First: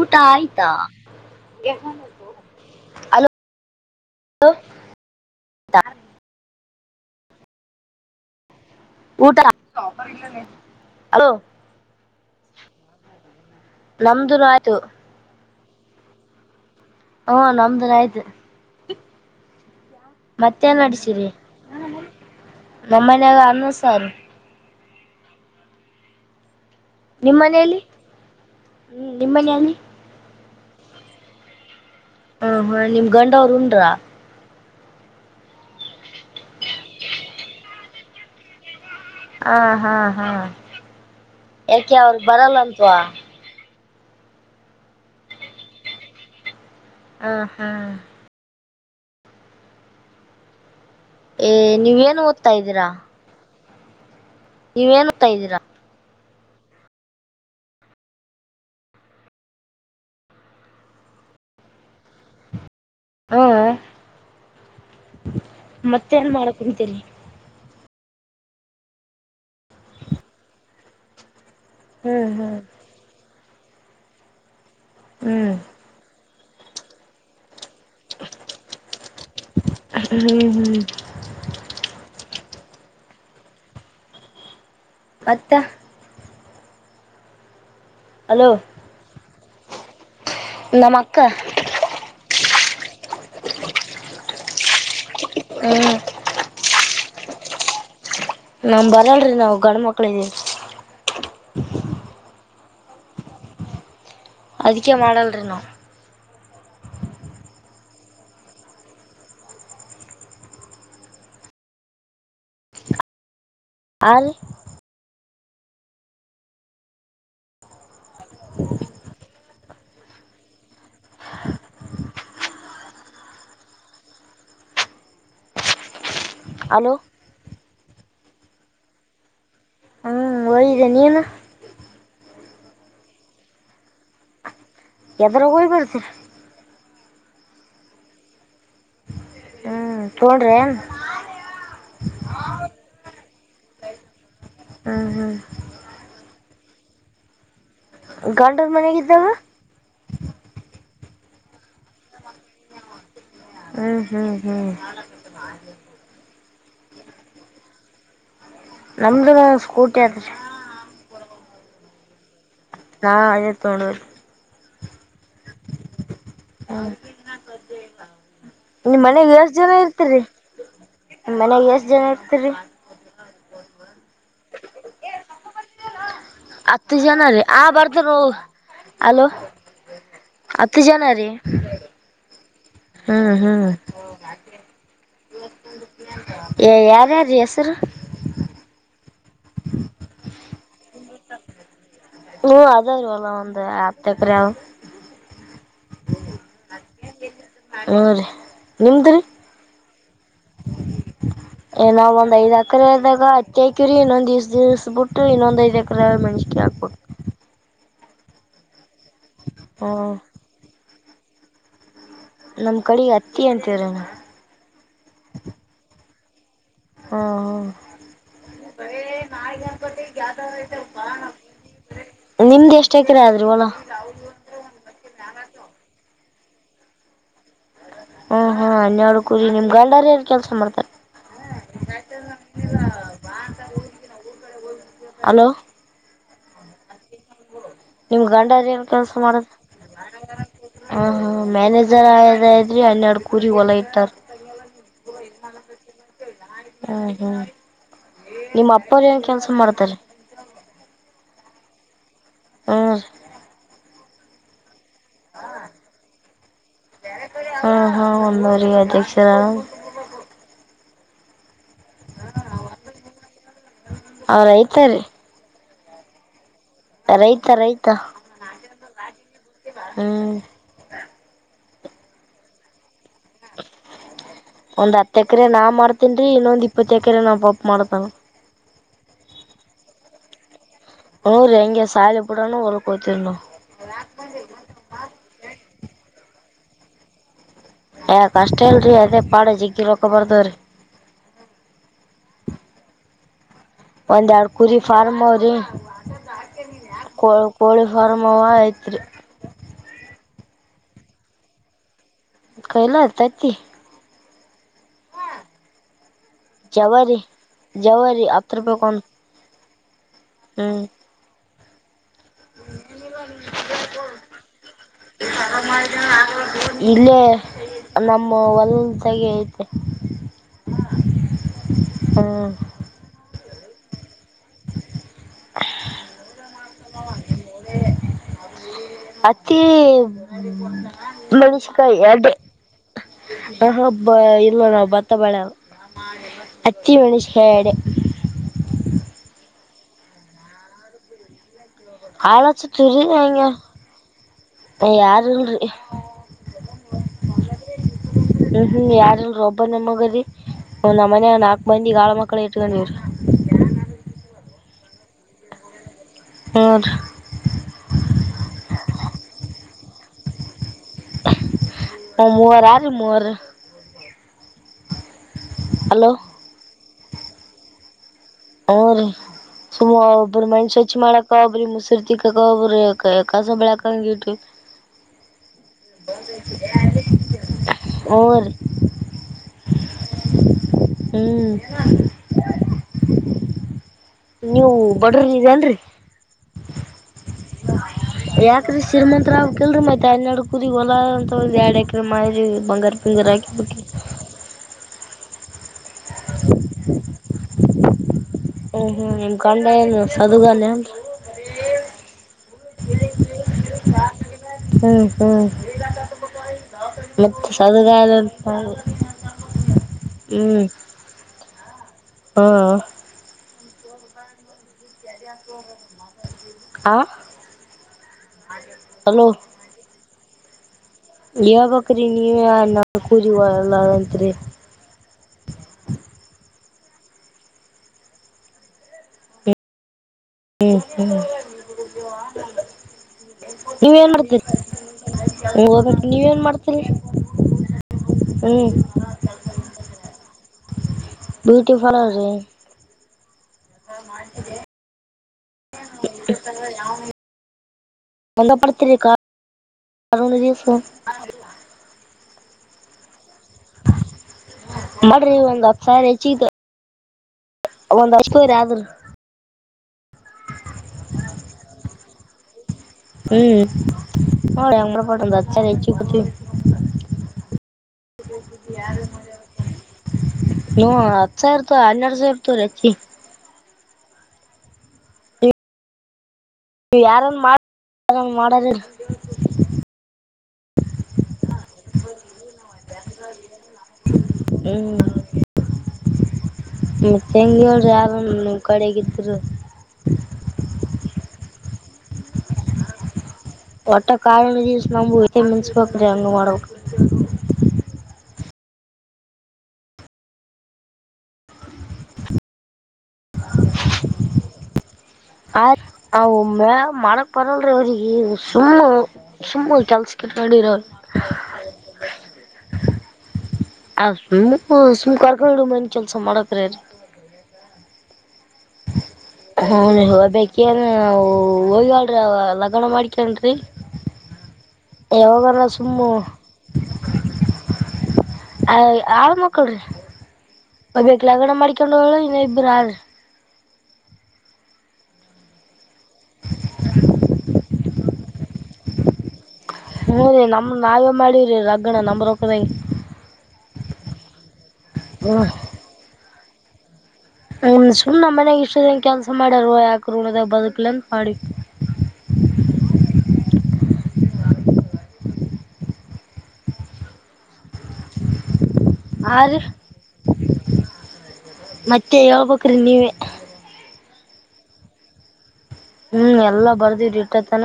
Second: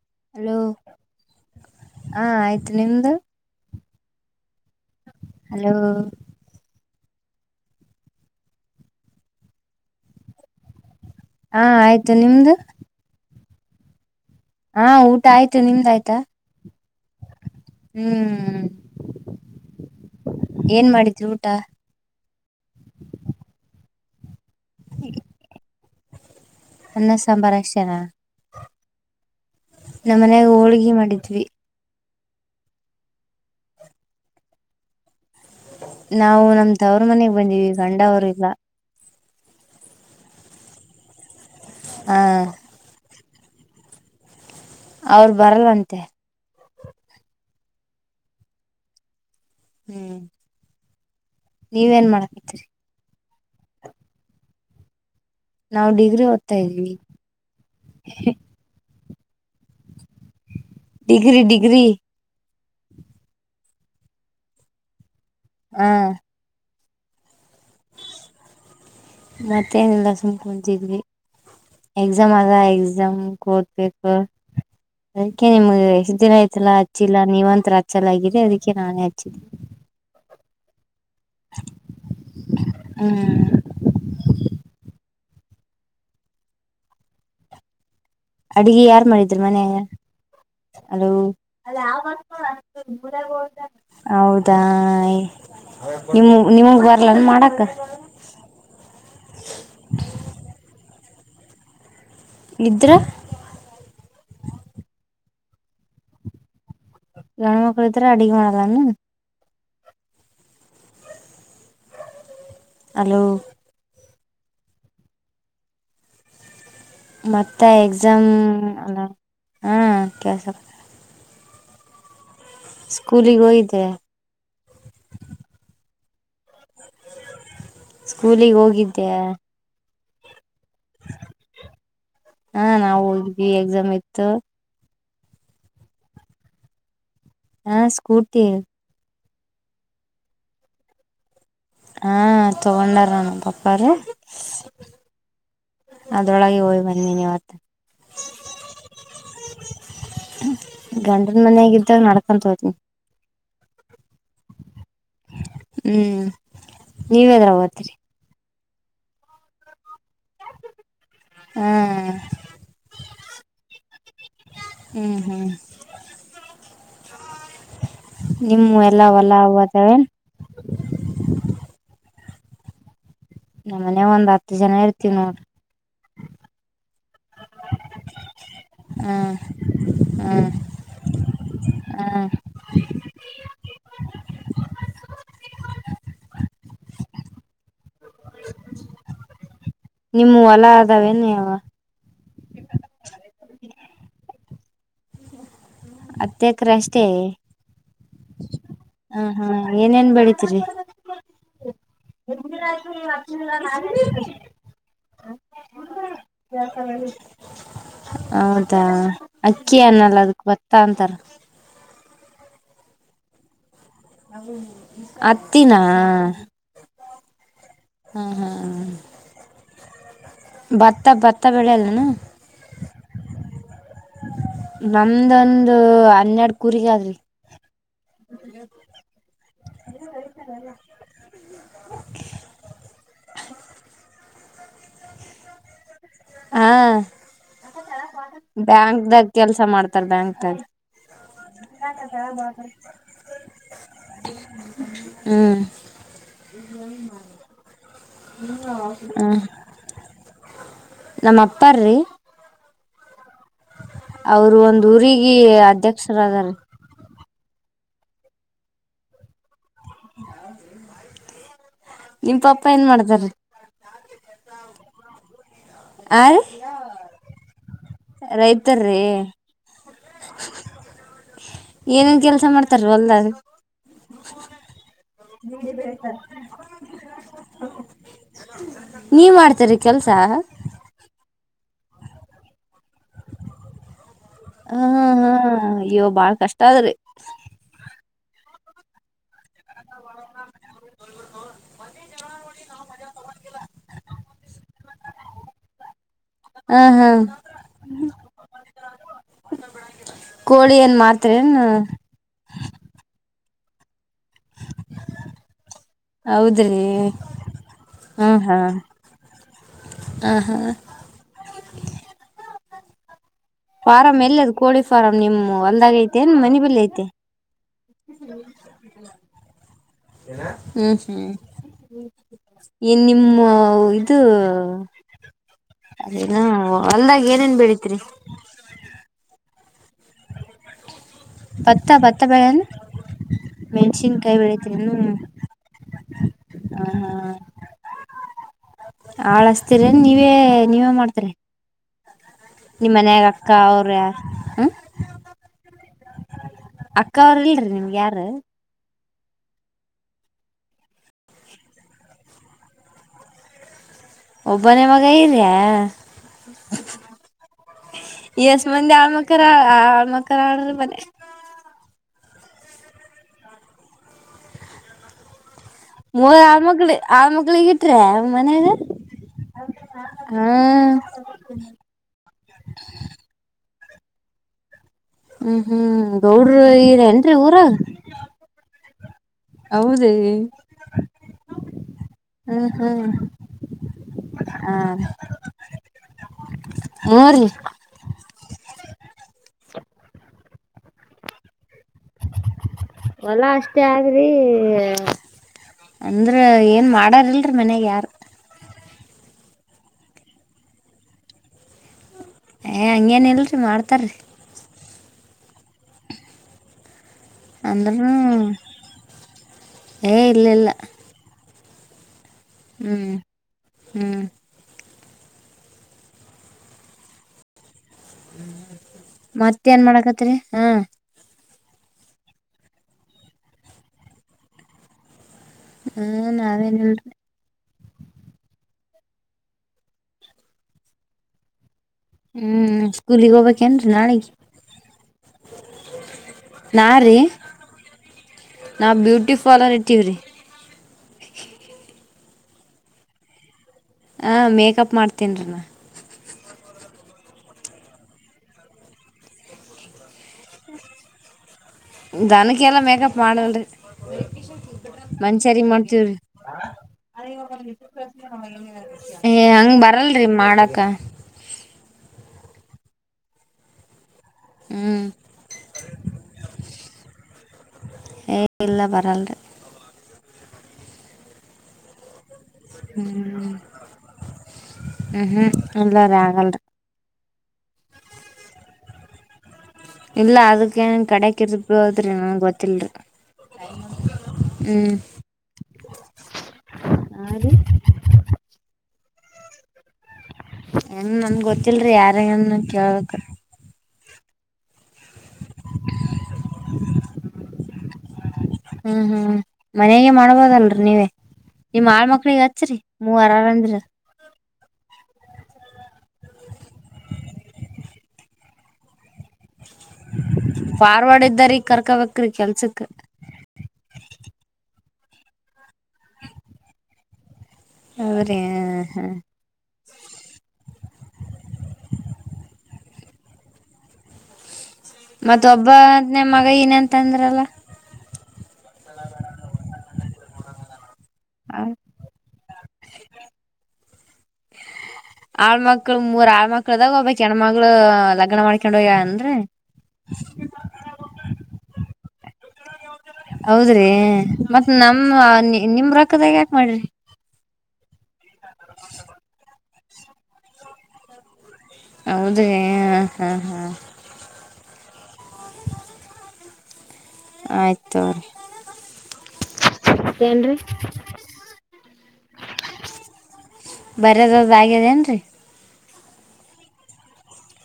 ಊಟ ಹಲೋ ಆಯ್ತಾ ಹಾ ಆಯ್ತು ನಿಮ್ದು ಅಲೋ ಹಲೋ ಊಟ ಹಲೋ ಹಾ -ಆಯ್ತು ನಿಮ್ದು ನಮ್ದ ಆಯ್ತು ಹಾ ಊಟ ಆಯ್ತು ನಿಮ್ದ ಆಯ್ತಾ. ಹ್ಮ- ನಮ್ದನ ಆಯ್ತು ಹ್ಮ್ ಮತ್ತೆನ್ ಏನ್ ಮಾಡಿದ್ರಿ ನಡಸಿರಿ ಊಟ ನಮ್ಮನಾಗ ಅನ್ನ್ ಸಾರ. ಅನ್ನ ನಿಮ್ ಮನೇಲಿ ಸಂಭರಕ್ಷರ ಹ್ಮ್ -ನಿಮ್ಮನಲ್ಲಿ ಹೋಳ್ಗೆ ಮಾಡಿದ್ವಿ. ಹ- ಹಾ- ನಿಮ್ಮ ಗಂಡವರು ಉಂಡ್ರಾ. ನಾವು ನಮ್ದವ್ರ ಮನೆಗ್ ಬಂದಿವವಿ ಗಂಡವರುಗ. ಹಾ -ಹಾ- ಹಾ- ಯಾಕೆ ಹ ಅವ್ರಗ್ ಬರಲ್ಲಂತ್ವಾ. ಅವರು ಬರಲ್ಲಂತೆ ಆ -ಹಾ ಹ್ಮ್- ಏ ನೀವೇನ್ -ನೀವೇಏನು ಓದ್ತಾ ಮಾಡಕತ್ರಿ ಇದ್ದೀರಾ. ಇವೇನು ನಾವ್ ಡಿಗ್ರಿ ಓಡ್ತಾ ಇದ್ವಿ ಡಿಗ್ರಿ ಡಿಗ್ರಿ ಹಾ- ಮತ್ತೇ ಏನ್ ಮಾಡಕ್ ಕುಂತೀನಿ ಮತ್ತೇನೆಲ್ಲ ಸುಮಕೊಂತಿದ್ವಿ ಹ್ಮ್ ಎಕ್ಸಾಮ್ ಹ್ಮ್ ಅಗ ಎಕ್ಸಾಮ್ ಕೂದಬೇಕು ಅದಕ್ಕೆ ಹ್ಮ್ ನಿಮ್ಗೆ ಎಷ್ಟ್ ದಿನ ಆಯತಲ್ಲಾ ಹಚ್ಚಿಲ್ಲಾ ನೀವ್ಂತ ಚೆಲಾಗಿದೆ ಅದಕ್ಕೆ ನಾನೇ ಹಚ್ಚಿದ್ದೀನಿ ಹ್ಮ್ ಹ್ಮ್ ಹ ಮತ್ತೆ ಹಲೋ ಅಡ್ಗಿ ಯಾರ್ ಮಾಡಿದ್ರ ಮನೆಯ ನಮ್ಮ ಅಲ. ಅಕ್ಕ ಹೌದಾ- ಹ್ಮ್ ನಿ- ನಿಮಗ್- ಬ ಮಾಡಕ್ ನಮ್ ಬರಲ್ರಿ ನಾವು ಗಂಡ ಮಕ್ಳ ಇದೀವಿ ಇಗ [unintelligible] ಅದಕ್ಕೆ ಮಾಡಲ್ರಿ ನಾ. ಗಂಡ ಮಕ್ಳು ಇದ್ರೆ ಅಡಗ್ ಮಾಡಿದ್ದಾನೆಂದು ಹಲೋ ಆಲ್ ಮತ್ತೆ ಎಕ್ಸಾಮ್ ಅಲ್ಲ -ಹಾ- ಕಳ್ಸ ಸ್ಕೂಲಿಗೆ ಹೋಗಿದ್ದ ಅಲೋ ಸ್ಕೂಲಿಗೆ ಹೋಗಿದ್ದೆ ಹ್ಮ್ ಹೋಗಿದೆ ನೀನು. ಹಾ- ನಾವವು ಹೋಗಿದ್ವಿ ಎಕ್ಸಾಮ್ ಇತ್ತು. ಎಾ‌ದರಗಯ್ಬತ ಹಾ ಸ್ಕೂರ್ಟಿ ಹ್ಮ್ ತೋಡ್ರ ಹಾ ತೊಗೊಂಡರನು ಪಪ್ಪಾರ ಹ್ಞೂ ಹ್ಞೂ ಅದ್ರೊಳಗೆ ಹೋಗ್ ಬನ್ನಿವತ್ತ ಗಾಂಡರ್ ಮನಗಿದ್ದಾವ ಗಂಡನ್ ಮನ್ಯಾಗ ಇದ್ದಾಗ ನಡ್ಕಂತ ಹೋತನಿ ಹ್ಮ ಹ್ಮ್ ನೀವೇದ್ರಗ ಓತರಿ. ನಮ್ದು ಸ್ಕೂಟಿ ಆದ್ರಿ [unintelligible] ಹ್ಮ್ ಹಾ ಅಯ ತೊಗೊಂಡರ್ ಹ್ಮ್ ಹ್ಮ್ ಹ ನಿಮ್ [unintelligible] ನಿಮ ಎಲ್ಲ ಮನೆಗ್ ಹೊಲ ಎಷ್ಟ ಜನ ಅವದಾವೇನ್ ಇರ್ತರಿ. ಮನ್ಯಗ ಎಷ್ಟ ಜನ ಇರ್ತ್ರಿ ನ ಮನ್ಯಗ ಒಂದ್ ಹತ್ತು ಜನ ಇರ್ತವ್ ನೋಡ್. ಹತ್ತು ಜನ ರೀ ಆ ಬರ್ತೀನಿ ಹೋಗುನ ಹಾ ಅಲೋ ಹಾ ಹತ್ತು ಜನರಿ ಹಾ ಹ್ಮ್ ಹ್ಮ್ [unintelligible] ಯ ಯಾರ್ಯಾರ್ ರಿ ಹೆಸರ್ ಎಲ್ಲಾ ಅದವೇನ ಇ ಹ ಅದವರಿ ಹೊಲ ಒಂದ ಹತ್ತು ಎಕರೆ ಆವ ಹತ್ತ ಎಕ್ರ ಅಷ್ಟೇ ಹ್ಞೂ ರೀ ನಿಮ್ದು ರೀ ಹ್ಮ್ ಹ್ಮ್ ಏನೇನ್ ಬೆಳ್ ತಿರಿ ಏನ ಒಂದ್ ಒಂದ್ ಐದ್ ಎಕ್ರೆದಗ ಹಕ್ಯಕಿವ್ರಿ ಇನ್ನೊಂದ ದಿವ್ ದಿಸಸ್ಬ ಬಿಟ್ಟು ಇನ್ನೊಂದ್ ಐದ್ ಎಕ್ರೆ ಮೆಣಸ್ಕೈ ಹಾಕ್ಬೇಕ್. [inaudible] ಹೌದಾ ಅಕ್ಕಿ ಹ್ಮ್ ಅನ್ನಲ್ಲ ಅದಕ್ ಬತ್ತ ಅಂತರ. ನಮ್ ಕಡೆ ಅತ್ತಿ ಅಂತ್ [unintelligible] ಅತ್ತಿನಾ ಹಾ ಹ ಹ ಹ [unintelligible] ಭತ್ತ ಭತ್ತ ಬೆಲೆಲ್ಲೆನ್ ನಿಮ್ದ ಎಷ್ಟ ಎಕ್ರೆ ಆದ್ರಿವಲ. ನಮ್ದೊಂದು ಹನ್ನೆರಡು ಕುರಿಗ್ ಆದ್ರಿ. ಹ್ಮ ಹ್ಮ್ ಹನ್ಯರಡುಕೂರಿ ನಿಮ್ ಗಂಡರ್ ಯಾರ ಕೆಲ್ಸ ಮಾಡ್ತರೆ. [inaudible] ಹಲೋ ಹ ನಿಮ್ [unintelligible] ಗಂಡಾರ ಏನ್ ಬ್ಯಾಂಕ್ದಾಗ ಕೆಲ್ಸ ಮಾಡ್ತಾರ ಬ್ಯಾಂಕ್ದಾಗ. ಹ್ ಹ್ಮ ಮ್ಯಾನೇಜರ್ ಆದ ಇದ್ರರಿ ಹನ್ನೆರಡು ಕುೂರಿಗ್ ಹೊಲ ಇಟ್ಟಾರ. ಹ್ಮ್ ಹ್ಮ್ ಹ್ಮ್ ನಿಮ್ ಅಪ್ಪರ್ [unintelligible] ಹ್ಮ ಏನ್ ಕೆಲ್ಸ ಮಾಡ್ತಾರಿ [inaudible] ನಮ್ಮ ಅಪ್ಪಾರಿ ಹ ಅವರು ಒಂದ್ ಊರಿಗೆ ಅಧ್ಯಕ್ಷರದರ್. ಹ್ಮ ಹ ಒಂದೂರಿಗೆ ಅಧ್ಯಕ್ಷರದರ. ನಿಮ್ ಪಪ್ಪ ಏನ್ ಮಾಡ್ತಾರಿ ಅವ್ರ ರೈತಾರಿ [unintelligible] ಹ ರೈತಾ ರೈತಾ [unintelligible] ರೈತರ್ರಿ ಹ್ಮ್ ಏನೇನ್ ಕೆಲ್ಸ ಮಾಡ್ತಾರಿ ವಲ್ಡಾಗ್ ಒಂದ್ ಹತ್ತು ಎಕ್ರೆ ನಾವ್ ಮಾಡ್ತಿವ್ರಿ ಇನ್ನೊಂದ್ ಇಪ್ಪತ್ತು ಎಕರೆ ನಪಪ ಮಾಡ್ತಾನ. ನೀವ್ ಮಾಡ್ತೀರಿ ಕೆಲ್ಸ. ಹೂ ರಿ ಅಂಗ ಸಾಲಿ ಬಿಡನ ಹೊಲಕ್ ಒತಿವ್ರಿ ನಾವ್. ಹ ಹ ಇವ ಬಾಳ್ ಕಷ್ಟ ಆದ್ರಿ. ಏ ಕಷ್ಟ ಇಲ್ರರಿ ಅದೇ ಪಾಡ ಜಗ್ಗಿರೋಕ್ಕ ಬರ್ತಾವ್ರಿ. ಮಂದಿ ಜಗ್ಲ ನೋಡಿ ನಾವ್ ತಗಂತಿಲ್ಲ ಒಂದ್ ಎರಡ್ ಕುರಿ ಫಾರ್ಮ್ ಆವ್ರಿ ಹಾ ಹಾ [unintelligible] ಕೋ ಕೋಳಿ ಫಾರ್ಮ್ ನ ಐತ್ರಿ. ಕೋಳಿ ಏನ್ ಮಾರ್ತ್ರಿ ಏನ್ ಕಲತತಿ [inaudible] [inaudible] ಹೌದ್ರಿ, ಜವಾರಿ ಜವಾರಿ ಹ್ಮ್, ಹತ್ತು ಹ್ಮ್ ರೂಪಾಯಿ ಒಂದು ಹ [unintelligible] ಹಾ ಎ [inaudible] ಫಾರಂ ಎಲ್ಲಾದು ಕೋಳಿ ಫಾರಂ ನಿಮ್ಮ್ ಒಲದಾಗ ಐತೆ ಏನ್ ಮನೆ ಬಲ್ಲಿ ಐತೆ. ಇಲ್ಲೇ ನಮ್ಮ ಒಲ್ದ ಗ ಐತೆ. ಹ್ಮ್, ಹ್ಮ್ ಹ್ಮ್ ಏನ್ ನಿಮ್ಮ ಇದು,, ಅದೇನು ಹೊಲ್ದಾಗ ಏನೇನ್ ಬೆಳತ್ರಿ, ಭತ್ತ ಹತ್ತಮೆಣಸಿಕಾಯಿ ಭತ್ತ ಎರ್ಡೆ, ಬೆಳೆಯಲ್ಲ ಹ ಹಬ್ಬ ಮೆಣಸಿನ್ಕಾಯಿ ಇಲ್ಲ ಬೆಳಿತೀರಿ ನಾ ಬತ್ತ ಬಾಳೆ [unintelligible] ಹತ್ತಿ ಮೆಣಸಿನಕಾಯಿಎರಡೆ. ಹಾಳಸ್ತೀರೇನ್ ನೀವೇ- ನೀವೇ ಮಾಡ್ತರಿ, ನಿಮ್ಮ ಹಾಳಚ್ಚತ್ವ್ರೀ ಮನಯಾಗ ಹಂಗ ಅಕ್ಕ ಅವ್ರ ಯಾರ್ ಹ್ಮ, ಯಾರಿಲ್ರಿ ಅಕ್ಕ ಅವ್ರ ಇಲ್ರಿ ನಿಮ್ಗೆ ಯಾರ ಒಬ್ಬನೆ ಮಗರಿ ನಮ್ಮ ಮನಾಗನಾಲ್ಕು ಮಂದಿ ಹಾಳ ಮಕ್ಕಳ ಇಟ್ಕೊಂಡ್ರೀನ್ರಿ. ಒಬ್ಬನೇ ಮಗ ಇದ್ಯಾ, ಹ್ಞೂರಿ ಎಷ್ಟ ಮಂದಿ ಆಳ್ಮಕ್ಕರ -ಆ್ಮಕ್ಕರ ಆರ್ರಿ ಮತ್ತೆ, ಹ [inaudible] ಮೂವರ ಆರಿ ಮೂರು ಹಲೋ ಮೂರ್ ಆಳ್ ಮಕ್ಳಿ ಆ ಮಕ್ಳಿಗೆ ಇಟ್ರೆ, ಅವ [unintelligible] ಸುಮ್ ಒಬ್ಬರು ಹಾ ಮನಿ ಸ್ವಚ್ಛಿಮಾಡಕ ಒಬ್ಬ್ರು, ಮುಸಿರ್ ತಿಕ್ಕಕ್ಕ ಒಬ್ಬ್ರು, ಕಸ ಬೆಳ್ಯಾಕ ಒಬ್ರು ಕಂಗಟ [unintelligible] ಹ್ಮ್, ಹ್ಮ್ ಗೌಡ್ರು ಇದ್ರೇನಏನ್ರಿ ಊರಾಗ. ಹ್ಞೂ ರೀ ಹೌದೇ, ಹ್ಮ್ ಹ್ಂ, ಹ್ಂ ನೀವು ಬಡ್ರಗಿದ ಅಲ್ರರಿ ಹ್ಮ್ ರೀ ಯ [unintelligible] ನೀವು ಶ್ರೀಮಂತರಾಗಬೇಕ್ಲ್ರಿ ಮತ್ತೆ ಹನ್ನೇರಡ ಕುರಿಗಿ ಹೊಲ ಅಂತ ಎರಡ ಎಕ್ ಮಾಡಿ ಬಂಗರ್ ಪಿಂಗರ ಹೊಲಾ ಆಾಕಿಬಟ್ಟಿ ಅಷ್ಟೇ ಆದ್ರಿ [unintelligible] ಅಂದ್ರ ಏನ್ ಮಾಡಾರಿಲ್ರಿ ಮನ್ಯಾಗ ಯಾರು ಹ್ಮ್, ಹ್ಮ್ ನಮ ಗಂಡೇನ [unintelligible] ಸದುುಖಾನೇ ಏಯ್ಹಂಗೇನ್ ಇಲ್ರಿ ಮಾಡ್ತಾರಿ. ಹ್ಮ್, ಹ್ಮ್ ಮತ್ತು ಸದಗಾಲ ಅಂದ್ರನು ಹ್ಞ ಏ ಇಲ್ಲ ಇಲ್ಲ [unintelligible] ಹಾ, ಹ್ಮ್ ಹ್ಮ್, ಹ [inaudible] ಮತ್ತೇ ನ್ ಮಾಡಾಕತ್ರಿಹಾ ಯಾವ ಬಕ್ರೀ ನೀವ ನಾಲ್ ಕುೂಜಗಲ್ಲತ್ರಿ [unintelligible] ಹ್ಮ್, ನಾವೇನಲ್ರಿರಿ [unintelligible] ಹ್ಮ್, ಹ್ಮ ಹ್ಮ್, ಸ್ಕೂಲಿಗಿಹೋಗ್ಬೇಕೇನ್ರಿ ನಾಳಿಗಿ. ಹೋಗಬೇಕು ನೀವೇನ್ ಮಾಡ್ತೀರಿ. ರೀ ಹ್ಮ್ ನಾ, ಬ್ಯೂಟಿ ಪಾರ್ಲರ್ ಇಟ್ಟೀವ್ರಿ. ಬ್ಯೂಟಿ ಪಾರ್ಲರ್ ರಿ ಹಾ, ಮೇಕಪ್ ಮಾಡ್ತೇನ್ರೀ ನಾನು. ಯಾವ [inaudible] ಒಂಗ ಪಡತರಿಕ್ಕಾ ಅ ದಿವಸ [unintelligible] ದನಕ್ಕೆಲ್ಲ ಮೇಕಪ್ ಮಾಡಲ್ರಿ ಮಾಡ್ರಿ ಒಂದ್ ಮನಿಷರಿಗಿ ಹತ್ ಸಾವಿರ ಮಾಡ್ತವ್ರಿ. ಹೆಚ್ಚಿಗೆ ಒಂದ್ ಹಚ್ಕೋರಿ ಆದ್ರ ಏಯ್ಹಂಗ ಬರಲ್ರಿ ಮಾಡಾಕ. ಹ್ಮ್ ಹೊಳೆ ಅ್ರ ಹ್ಮ್ ಪಟ್ಟದ ಅ ಹೆಚ್ಚುಕುದು. ಹೇ ಇಲ್ಲಾ ಬರಲ್ ರಿ. ನೂ ಹತ್ತು ಸಾವಿರ ಇರ್ತ ಹನ್ನೆರಡು ಸಾವಿರ. ಇರ್ತವ್ರೀ ಹೆಚ್ಚಿ ಹ್ಮ್ ಹ್ಮ್ ಹ್ಮ್ ಇಲ್ಲ ರಿ ಆಗಲ್ರಿ. ನೀ ಯಾರನ್ ಮಾಡ ಯಾರನ್ ಮಾಡೋರಿಲ. ಇಲ್ಲ ಅದಕ್ಕ ಏನ್ ಕಡೆಕ್ ಇರ್ಬೋದ್ರಿ ನನ್ಗ್ ಗೊತ್ತಲ್ರಿ. ಹ್ಮ್. ಮತ್ ಹೆಂಗೆ ಹೇಳ ಯಾರನ ನಿಮ್ ಕಡೆಗ ಇದ್ರ. ಹೆಂಗ ನಂಗ್ ಗೊತ್ತಿಲ್ರಿ ಯಾರಿಗನ ಕೇಳ್ಕ್ ರಿ. ಒಟ್ಟ ಕಾರ್ ಹುಣ್ಣಿಮೆ ದಿವಸ್ ನಮ್ಮ ಎತ್ತಿಗ ಮುನ್ನಸಬೇಕ ರಿ ಹಾಂಗ ಮಾಡಬೇಕ. ಹ್ಮ್ ಹ್ಮ್ಹ್ಮ್ಮ್ ಮನೆಗೆ ಮಾಡ್ಬೋದಲ್ರರಿ ನೀವೇ ನಿಮ್ ಆಳ ಮಕ್ಕಳಿಗೆ ಹಚ್ಚರಿ. ಮೂವರ ಅರವ ಅಂದ್ರ. ಆ ಅವ ಮನ್ಯಾಗ ಮಾಡಕ್ ಬರಲ್ರಿ ಅವರಿಗೆ ಸುಮ್ಮ ಅವ. ಸುಮ್ಮ ಕೆಲಸಕ್ಕೆ ಇಟ್ಕೊಂಡಿನಿ ಅವರನ್ನ. ಫಾರ್ವರ್ಡ್ ಇದ್ದಾರಿ ಕರ್ಕೋಬೇಕ್ರಿ ಕೆಲ್ಸಕ್ [unintelligible] ಹ್ಮ ಹೊ ಸುಮ್ ಕಾರ್ಕೊಂಡಡು ಮನ್ ಕೆಲ್ಸ ಮಾಡಕ್ ರಿ. ಹೂ ರಿ ಅ ಹ. ಹೂ ರಿ ಹೋಗಬೇಕೆ ಅಲ್ಲ ರಿ ನಾವು ಹೋಗೆವ ಅಲ್ರೀ ಅವಾಗ ಲಗನ್ ಮಾಡ್ಕೆಂಡ ರಿ. ಮತ್ತ ಒಬ್ಬದ ನೆ ಮಗ ಏನ ಏನ ತಂದ್ರಲ. ಅ ಆಳ ಮಕ್ಕಳ ರಿ. ಒಬ್ಬಕಿ ಲಗಣ ಮಾಡಿಕೊಂಡು ಹೋಗಳ ಇನ್ನು ಇಬ್ಬರು ಆ್ರರಿ. ಆಳ್ ಮಕ್ಕಳ ಮೂರ್ ಆಳ್್ಮಕ್ಳ ಅದಾವು ಒಬ್ಬಳ ಹೆಣ್ಣುಮಗಳ. ಲಗ್ನ ಮಾಡ್ಕೊಂಡ ಹೋಗ್ಯವ ಆನ್ ರಿ. ಹ್ಮ ರೀ ನಮ್ ನಾವೇ ಮಾಡಿವವ್ರೀ ಲಗ್ನ ನಮ್ಮ ರೊಕ್ಕದಾಗೆ. ಹೌದ್ರಿ ಮತ್ತ್ ನಮ್ಮ ನಿಮ್ ರೊಕ್ಕದಾಗ ಯಾಕ ಮಾಡ್ರಿ. ಹನ್ ಸುಮ್ಮ ನಮ್ ಮನ್ಯಾಗ ಇಷ್ಟು ದಿನ ಕೆಲ್ಸ ಮಾಡ್ಯಾರ ಯಾಕ ಋಣ ದಗ ಬದುಕ್ಲ ಅಂತ ಮಾಡಿವಿ. ಹೌದ ರಿ ಹಾ ಹಾ ಹಾ. ಆಯ್ತು ತಗೋ ರಿ. ಆ ರೀ ಮತ್ತೆ ಹೇಳ್ಬೇಕ್ರೀ ನೀವೇ. ಬೇರೆ ದವರ ಆಗೇದ ಏನ್ರೀ. ಹ್ಮ್ ಎಲ್ಲಾ ಬರ್ದವ್ರಿರಿ ಇಟ್ಟತನ.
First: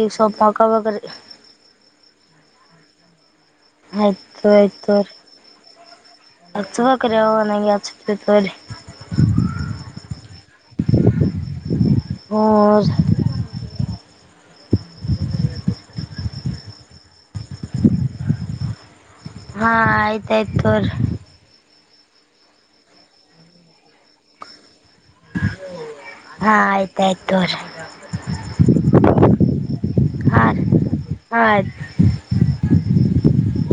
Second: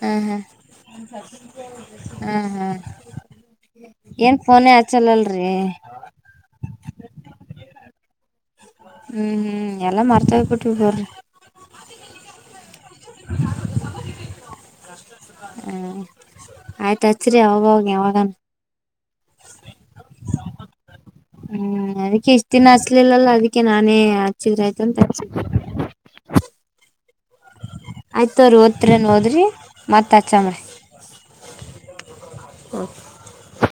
ಹ ಸ್ವಲ್ಪ ಹಾಕೋಬೇಕ್ರಿ ಹ ಹ ಹ. ಏನ್ ಫೋನ ಆಚಲ್ಲ ಅಲ್ಲ ರಿ. ಅಚಲಾಕರಿ ಅವ ನಂಗೆ ಹಚಾತೀವಿ ತೊಗೊ ರಿ. ಹ್ಮ್ ಹ್ಮ್ ಎಲ್ಲಾ ಮರ್ತ ಬಿಟ್ಟಬಿಟೆವ ರಿ. ಹೂ ಹೂ ರಿ. [unintelligible] ಹ್ಮ ಆಯ್ತ ಹಚ್ಚರಿ ಅವಾಗ ಯಾವಾಗನ್. ಹಾ ಆಯ್ತಾ ಆಯ್ತ ತೊಗೊ ರಿ. ಹ್ಮ್ ಅದಕ್ಕೆ ಎಷ್ಟ್ ದಿನ ಅಸ್ಲಿಲ್ಲಲ್ಲಾ ಅದಕ್ಕೆ ನಾನೇ ಆಚಿದ್ರೆ ಆಯ್ತ. ಅಂತ ಹಚ್ಚಿನಿ. ಹಾ ಆಯ್ತಾಯ್ತು ತೋರಿ ಆಯ್ತು ತೊರಿ ಓದ್ತಿರೇನ ಓದ್ರಿ ಮತ್ತ ಹಾ ಅಚ್ಚಮ್ ರಿ. ರೀ ಹಾ ಆಯ್ತು ಹ್.